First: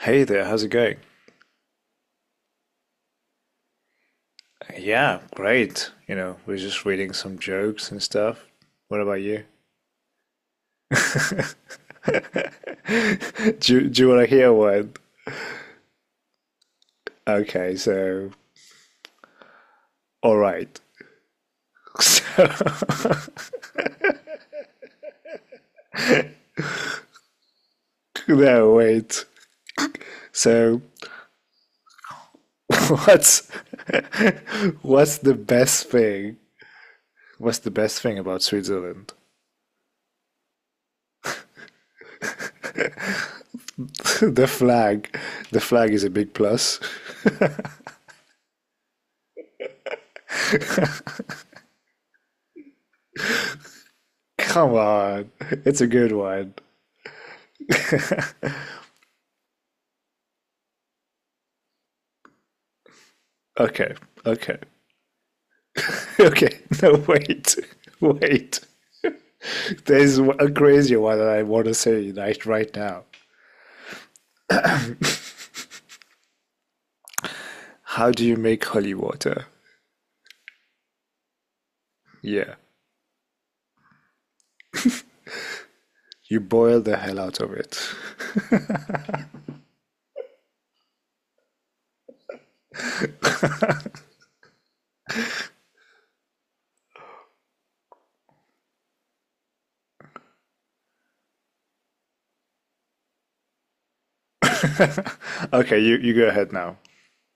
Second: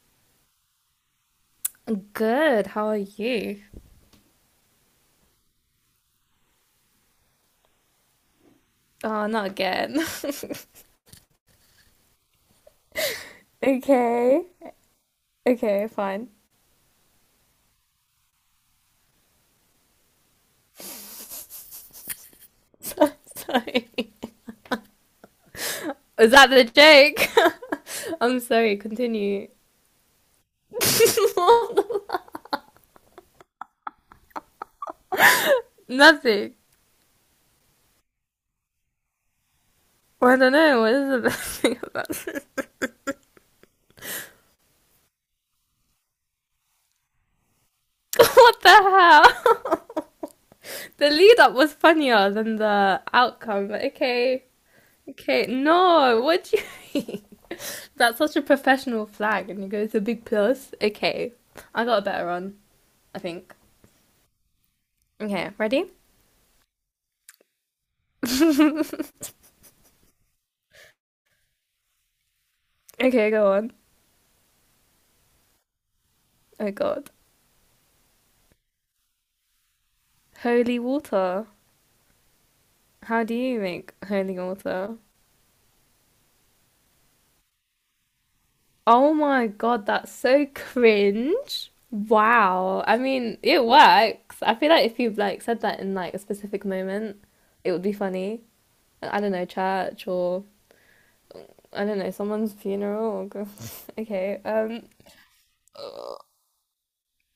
Hey there, how's it going? Good. How are you? Yeah, great. You know, we're just reading some jokes and stuff. What about Oh, you? not again. Do you want to Okay. hear one? Okay, fine. Okay, so, all right. So, Sorry. Was that the joke? I'm no, sorry. wait. Continue. So, what's what's the best thing? Nothing. What's the best thing about Switzerland? Well, I don't know. What is the best thing about this? The flag. The flag is a big plus. What the hell? The lead up was funnier than the outcome. But okay. Come on, Okay. it's a good No. What one. do you mean? That's such a professional flag, and you go to a big plus. Okay. I got a better one. I think. Okay, okay, Okay. Ready? okay. No, wait, wait. There's a crazier one that I want to say right now. Okay, go on. Oh God. How do you make holy water? Holy water. Yeah. How do you make holy water? You boil the hell out of it. Oh my God, that's so cringe. Wow. I mean, it works. I feel like if you like said that in like a specific moment, it would be funny. I don't know, church or I don't know, someone's funeral or okay. Okay, you go ahead now.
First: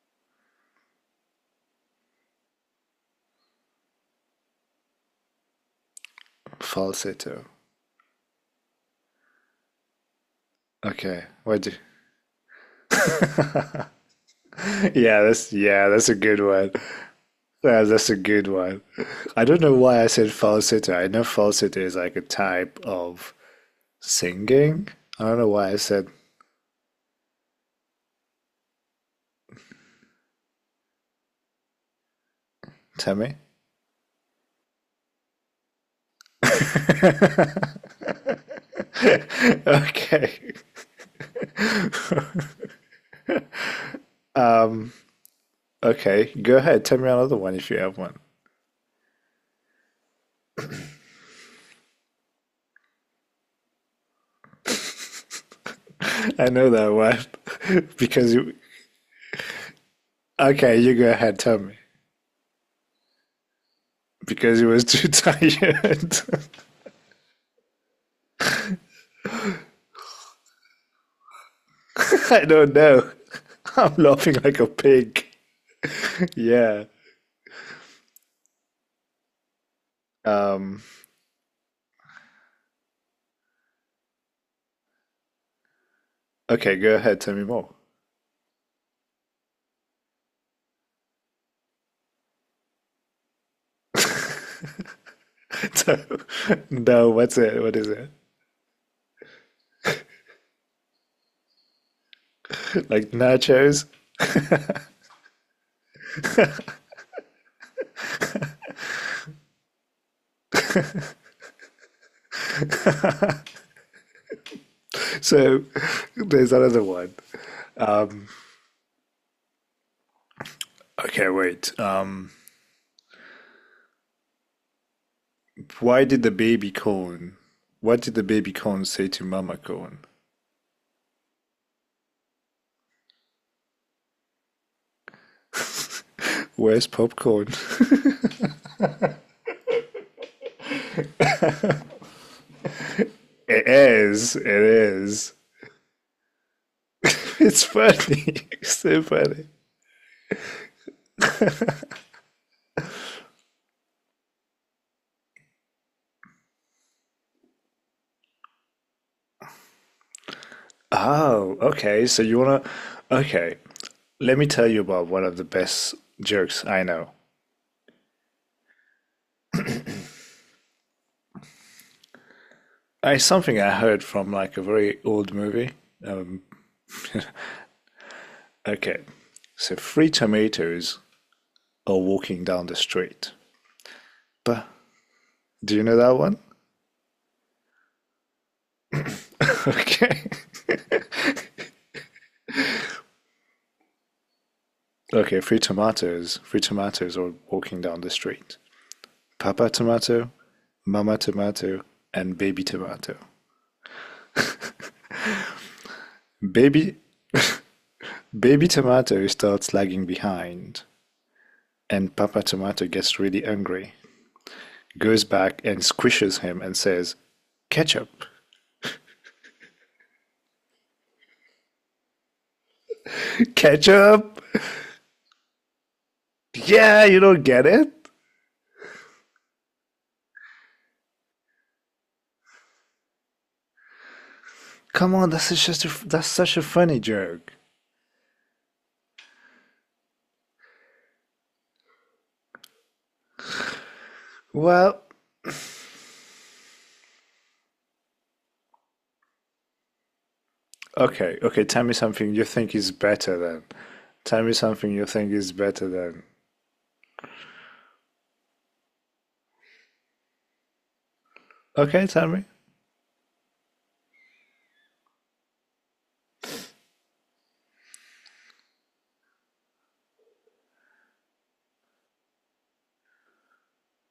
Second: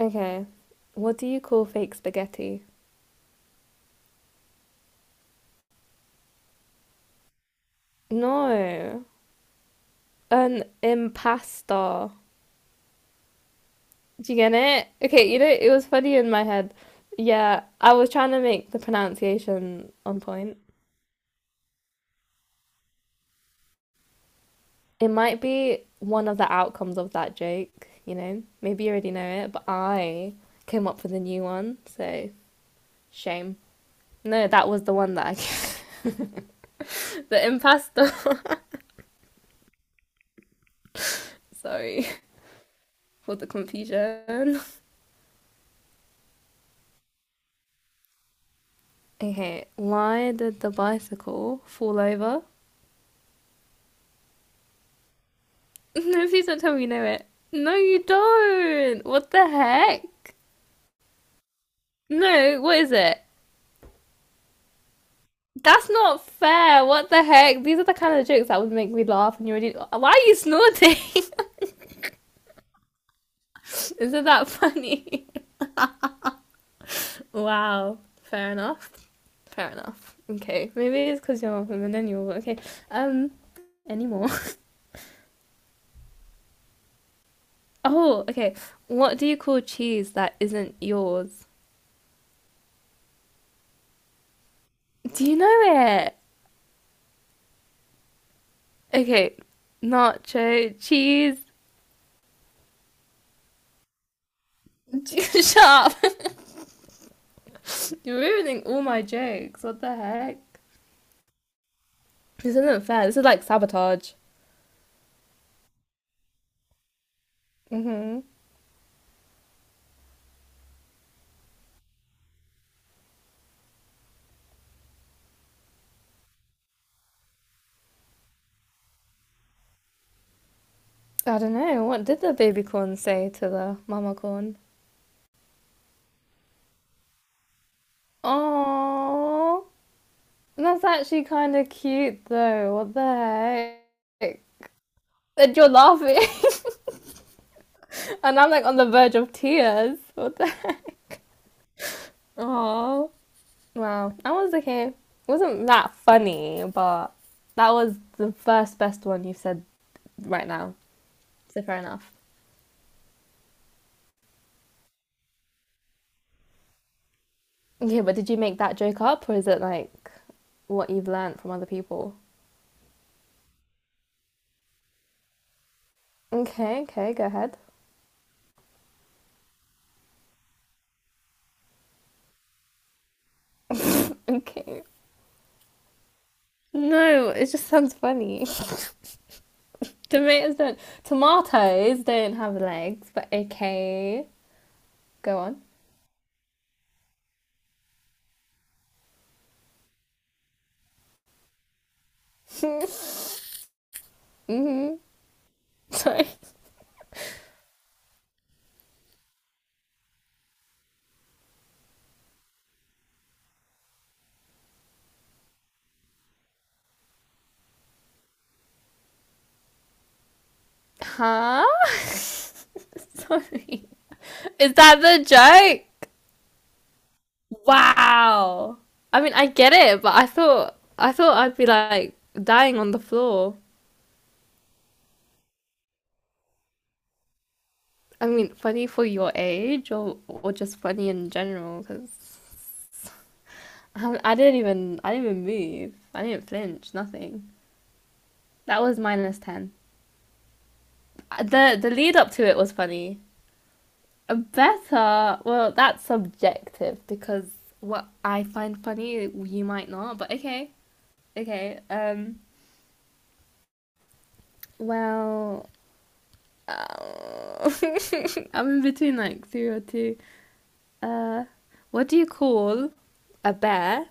Okay. What do you call fake spaghetti? Falsetto. No. An Okay. What do. impasta. Do you get it? Yeah, Okay, that's it was yeah, that's a funny in good my one. head. Yeah, Yeah, I that's was a trying to good make the one. I don't know pronunciation why I on said point. falsetto. I know falsetto is like a type of singing. It I don't might know why I be said one of the outcomes of that joke, you know? Maybe you already know it, but I came up with a new one, so tell me. shame. No, that was the one that I the impasto. okay. Sorry for the confusion. Um okay, go ahead, tell me another one if you have one. Okay, why did the bicycle fall over? No, please I don't know tell me you that know it. No, one you because you. don't. What the heck? Okay, you go ahead. Tell me No, what is it? because he was too That's tired. not fair. What the heck? These are the kind of jokes that would make me laugh, and you already. Why are you snorting? I don't know. I'm Isn't laughing that like a pig. funny? Yeah. wow. Fair enough. Fair enough. Okay. Um. Maybe it's because you're a millennial. Okay. Um. Anymore. Okay, go ahead. Tell me more. oh. Okay. What do you call cheese that isn't yours? Do you know So, it? no, what's it? What is it? Okay. Nacho cheese. Like nachos? Shut up. You're ruining all my jokes. What the heck? This isn't fair. This is like sabotage. So there's another one. Mm-hmm. Okay, wait. Why did the baby corn? What did the baby corn say to Mama corn? I don't know. What did the baby corn say to the mama corn? Where's popcorn? Oh, that's actually kind of cute though. What It the is. heck? It is. And you're laughing, It's funny. and I'm like on the so verge of funny. tears. What the heck? Oh, wow. I was okay. It wasn't that funny, but that was the first best one you said right now. Oh, So fair okay. enough. So you wanna? Okay. Let me tell you about one of the best jokes I know. Okay, but did you make that joke up, or is it like what you've learned from other people? It's something I heard from like a very old movie. Okay, okay, go ahead. Okay. So three tomatoes are walking down the street. But Okay. do you know that one? No, it just sounds funny. Okay. Tomatoes don't. Tomatoes don't have legs, but okay. Go Okay, three on. tomatoes. Three tomatoes are walking down the street. Papa tomato, mama tomato, and baby tomato. Hmm. Sorry. Baby Baby Tomato starts lagging behind, and Papa Tomato gets really angry, goes back and squishes him and says, Ketchup! Huh? Sorry. Ketchup! Is that the joke? Yeah, you don't get it? Wow. I mean, I get it, but I thought I'd be like dying on the floor. Come on, that's such a funny joke. I mean, funny for your age, or just funny in general, because Well, I didn't even move. I didn't flinch. Nothing. That was -10. okay, okay, the tell the me lead up something you to it was think is funny. better then. Tell me something you think Better, is well, better that's then. subjective because what I find funny, you might not. But okay, okay. Okay, tell Um, me. well, uh, I'm in between like two or two. Uh, what do you call a bear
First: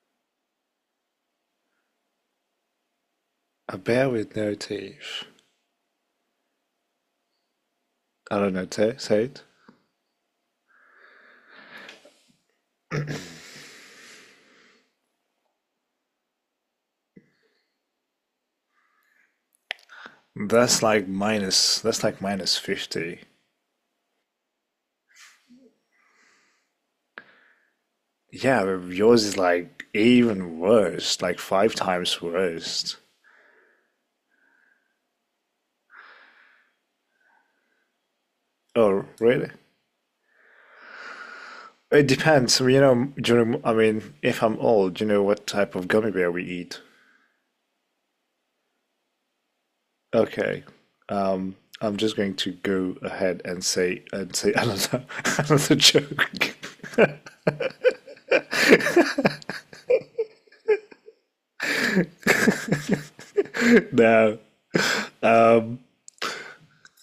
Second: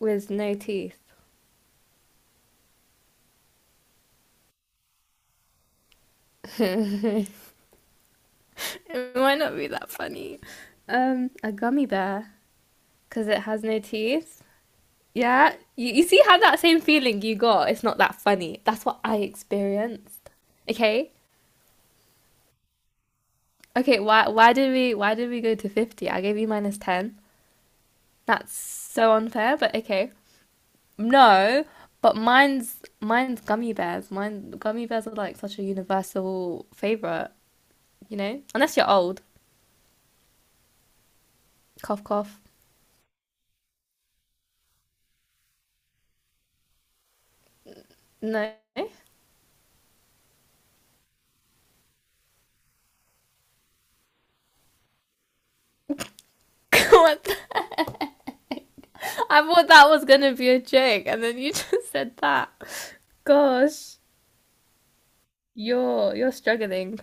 with no teeth? A bear with no teeth. I don't know, It say might it. not be that funny. A gummy bear because it has no teeth. Yeah, you see how that same feeling you got, it's not that funny. That's what I experienced. That's like Okay? minus, that's like minus 50. Okay, why did we go to 50? I gave you minus 10. That's Yeah, but so yours is unfair, but like okay. even worse, like No, five but times mine's worse. mine's gummy bears. Mine gummy bears are like such a universal favorite, you know? Unless you're Oh, old. really? Cough It cough. depends. You know, during, I mean, if I'm old, you know what type of gummy bear we eat. No. Okay, I'm just going to go ahead and say another another joke. What the- I thought that was gonna be a joke, and then you just said that. Gosh, Now, you're struggling.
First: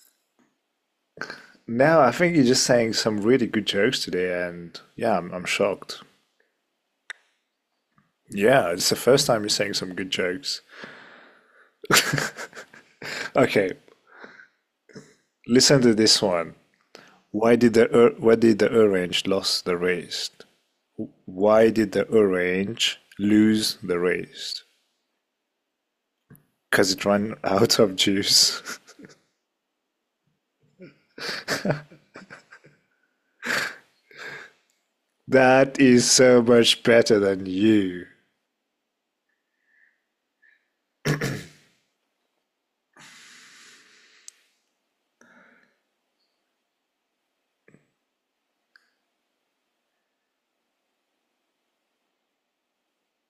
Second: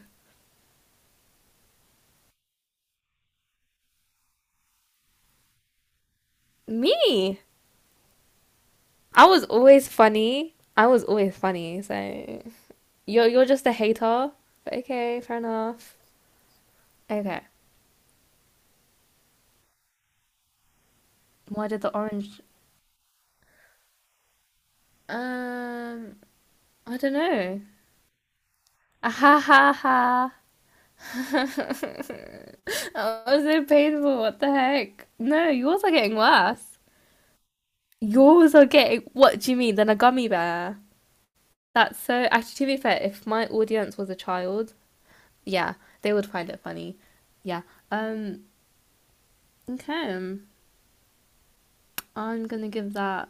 now I think you're just saying some really good jokes today, and yeah, I'm shocked. Me. Yeah, it's the first I time was you're saying always some good funny. jokes. I was always funny. So you're just Okay, a hater. But okay, fair listen to enough. this one. Okay. Why did the orange lose the race? Why Why did did the the orange? orange lose the race? Um, Cause I it don't ran know. out of juice. Ah, ha ha ha. That was so painful. What the heck? No, that yours are is getting so worse. much better than you. Yours are getting. What do you mean? Than a gummy bear? That's so. Actually, to be fair, if my audience was a child, yeah, they would find it funny. Yeah. Um. Okay, I'm gonna give that.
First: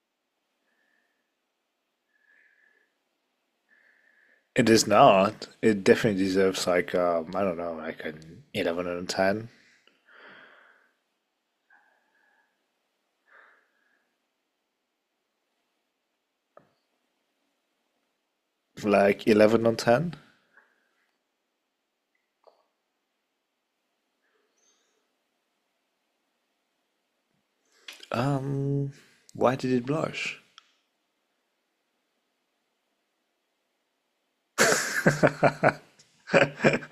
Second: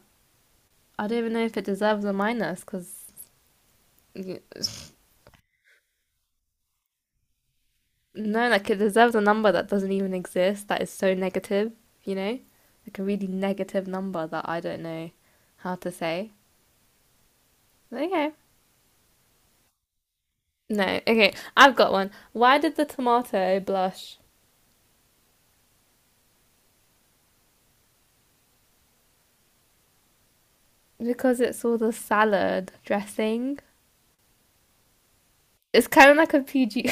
I don't even know if it deserves a minus because It is not. It definitely deserves like I don't know, like an no, like it 11 on deserves a ten, number that doesn't even exist. That is so negative, you know, like a really negative number that I don't know how to say. Okay, like 11 on ten. no, okay, I've got one. Why did the tomato blush? Um, why did it blush? Because it saw the salad dressing. It's kind of like a PG.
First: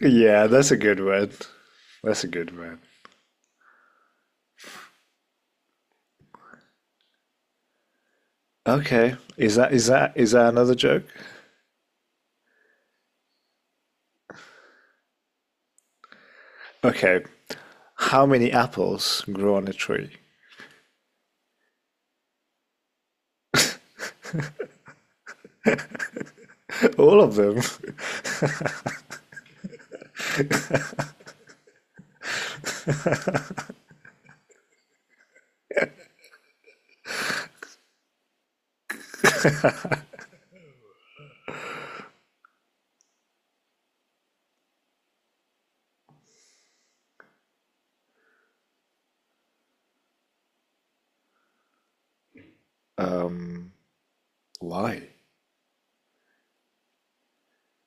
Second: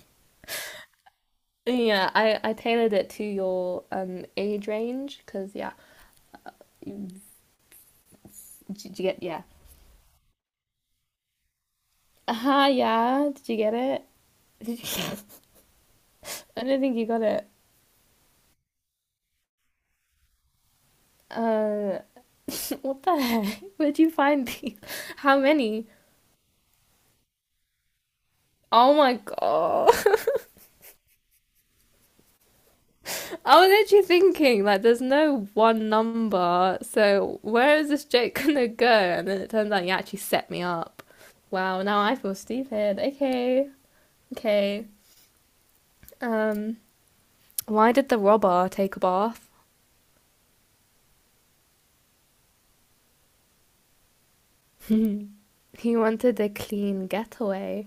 Yeah, that's a good one. yeah, That's a I good one. tailored it to your age range because yeah, you, you Okay, get yeah is that another joke? Aha, yeah. Did you get it? Did you... I don't think you got Okay, it. how many apples grow on a tree? Uh, what the heck? Where'd you find these? How many? All of them. Oh my god. I was actually thinking, like, there's no one number, so where is this joke gonna go? And then it turns out you actually set me up. Wow, now I feel stupid. Okay, okay. Um, why did the robber take a bath? Why? he wanted a clean getaway.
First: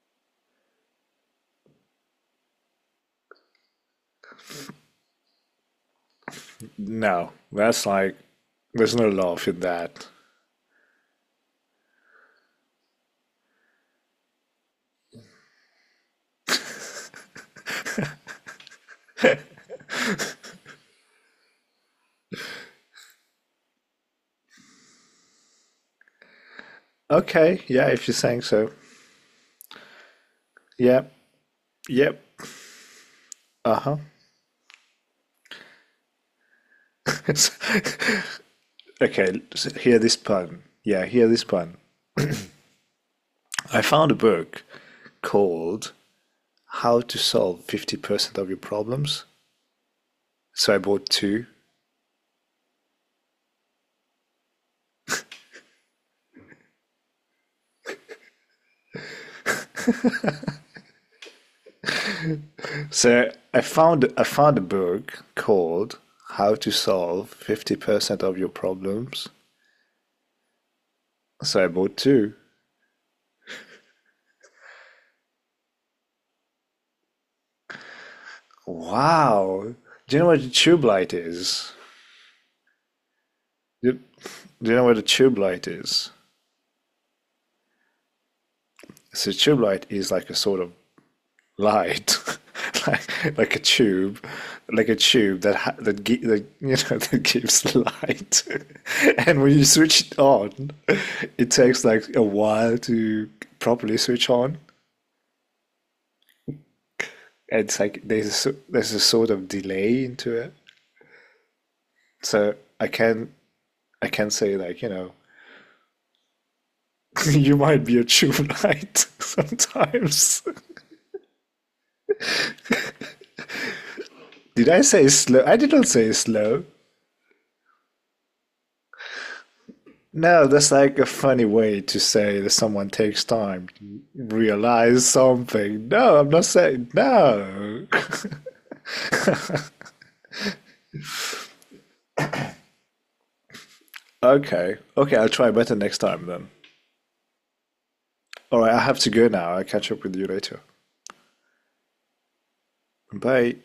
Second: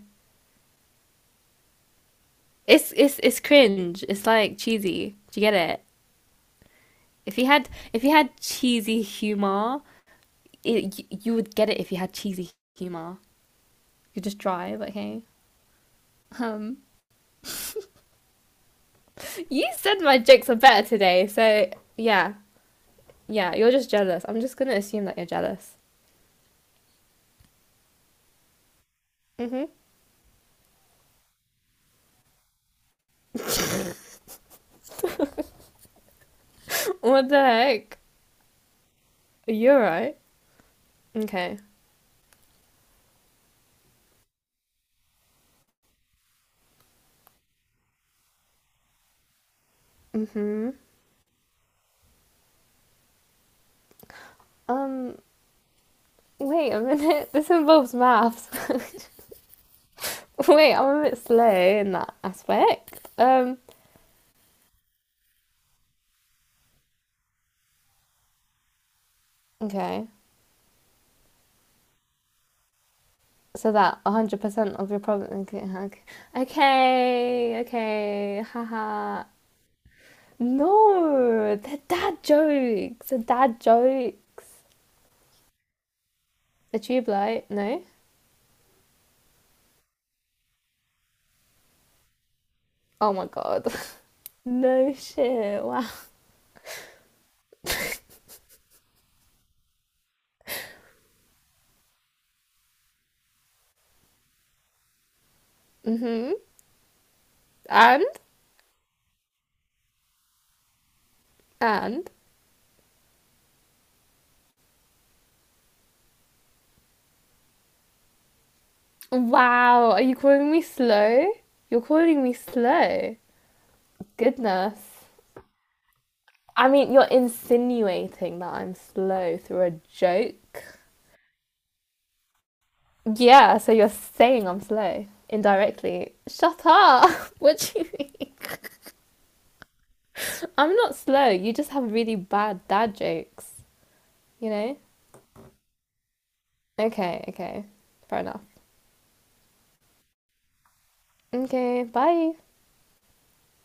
It's cringe. It's like cheesy. Do you get it? No, If you had that's if you like, had there's cheesy no love in humor, that. You would get it if you had cheesy humor. You just drive, okay? Um, you said my jokes are better today, so yeah, yeah. You're just jealous. I'm just gonna assume that you're jealous. Okay, yeah, if you're saying so. Hmm. Yep, yep, uh huh. What the heck? okay, so You're hear this right. pun. Yeah, hear this Okay. pun. I found a book called How to Solve 50% of Your Problems. So I bought two. Um, wait a minute. This involves maths. Wait, I'm a bit slow in that aspect. So I found a book called How to Solve 50% of Your Problems. Okay. So I bought two. So that 100% of your problem. Okay, okay, okay, okay, haha. Wow. Do you know what a tube light No, is? they're dad jokes. They're dad Do, jokes. do you know what a tube light is? A tube light? No? So a tube light is like a sort of light, Oh my like a god. tube, like No a tube that shit. ha Wow. that, gi that you know that gives light. And when you switch it on, it takes like a while to properly switch on. Mm-hmm. And it's like And? there's a sort of delay into it. And? So I can I can say, like, you might be a true knight Wow, are you sometimes. calling me slow? You're calling me slow. Did I Goodness. say slow? I didn't say slow. I mean, you're insinuating that I'm slow through a No, joke. that's like a funny way to say that someone takes Yeah, time so you're to saying I'm slow realize something. indirectly. No, I'm not Shut saying up. What do you no. think? I'm not slow. You just have really bad dad jokes, you okay, know? okay, I'll try better next time then. Okay, okay. Fair enough. All right, I have to go now. I'll catch up with you later. Okay, bye. Bye.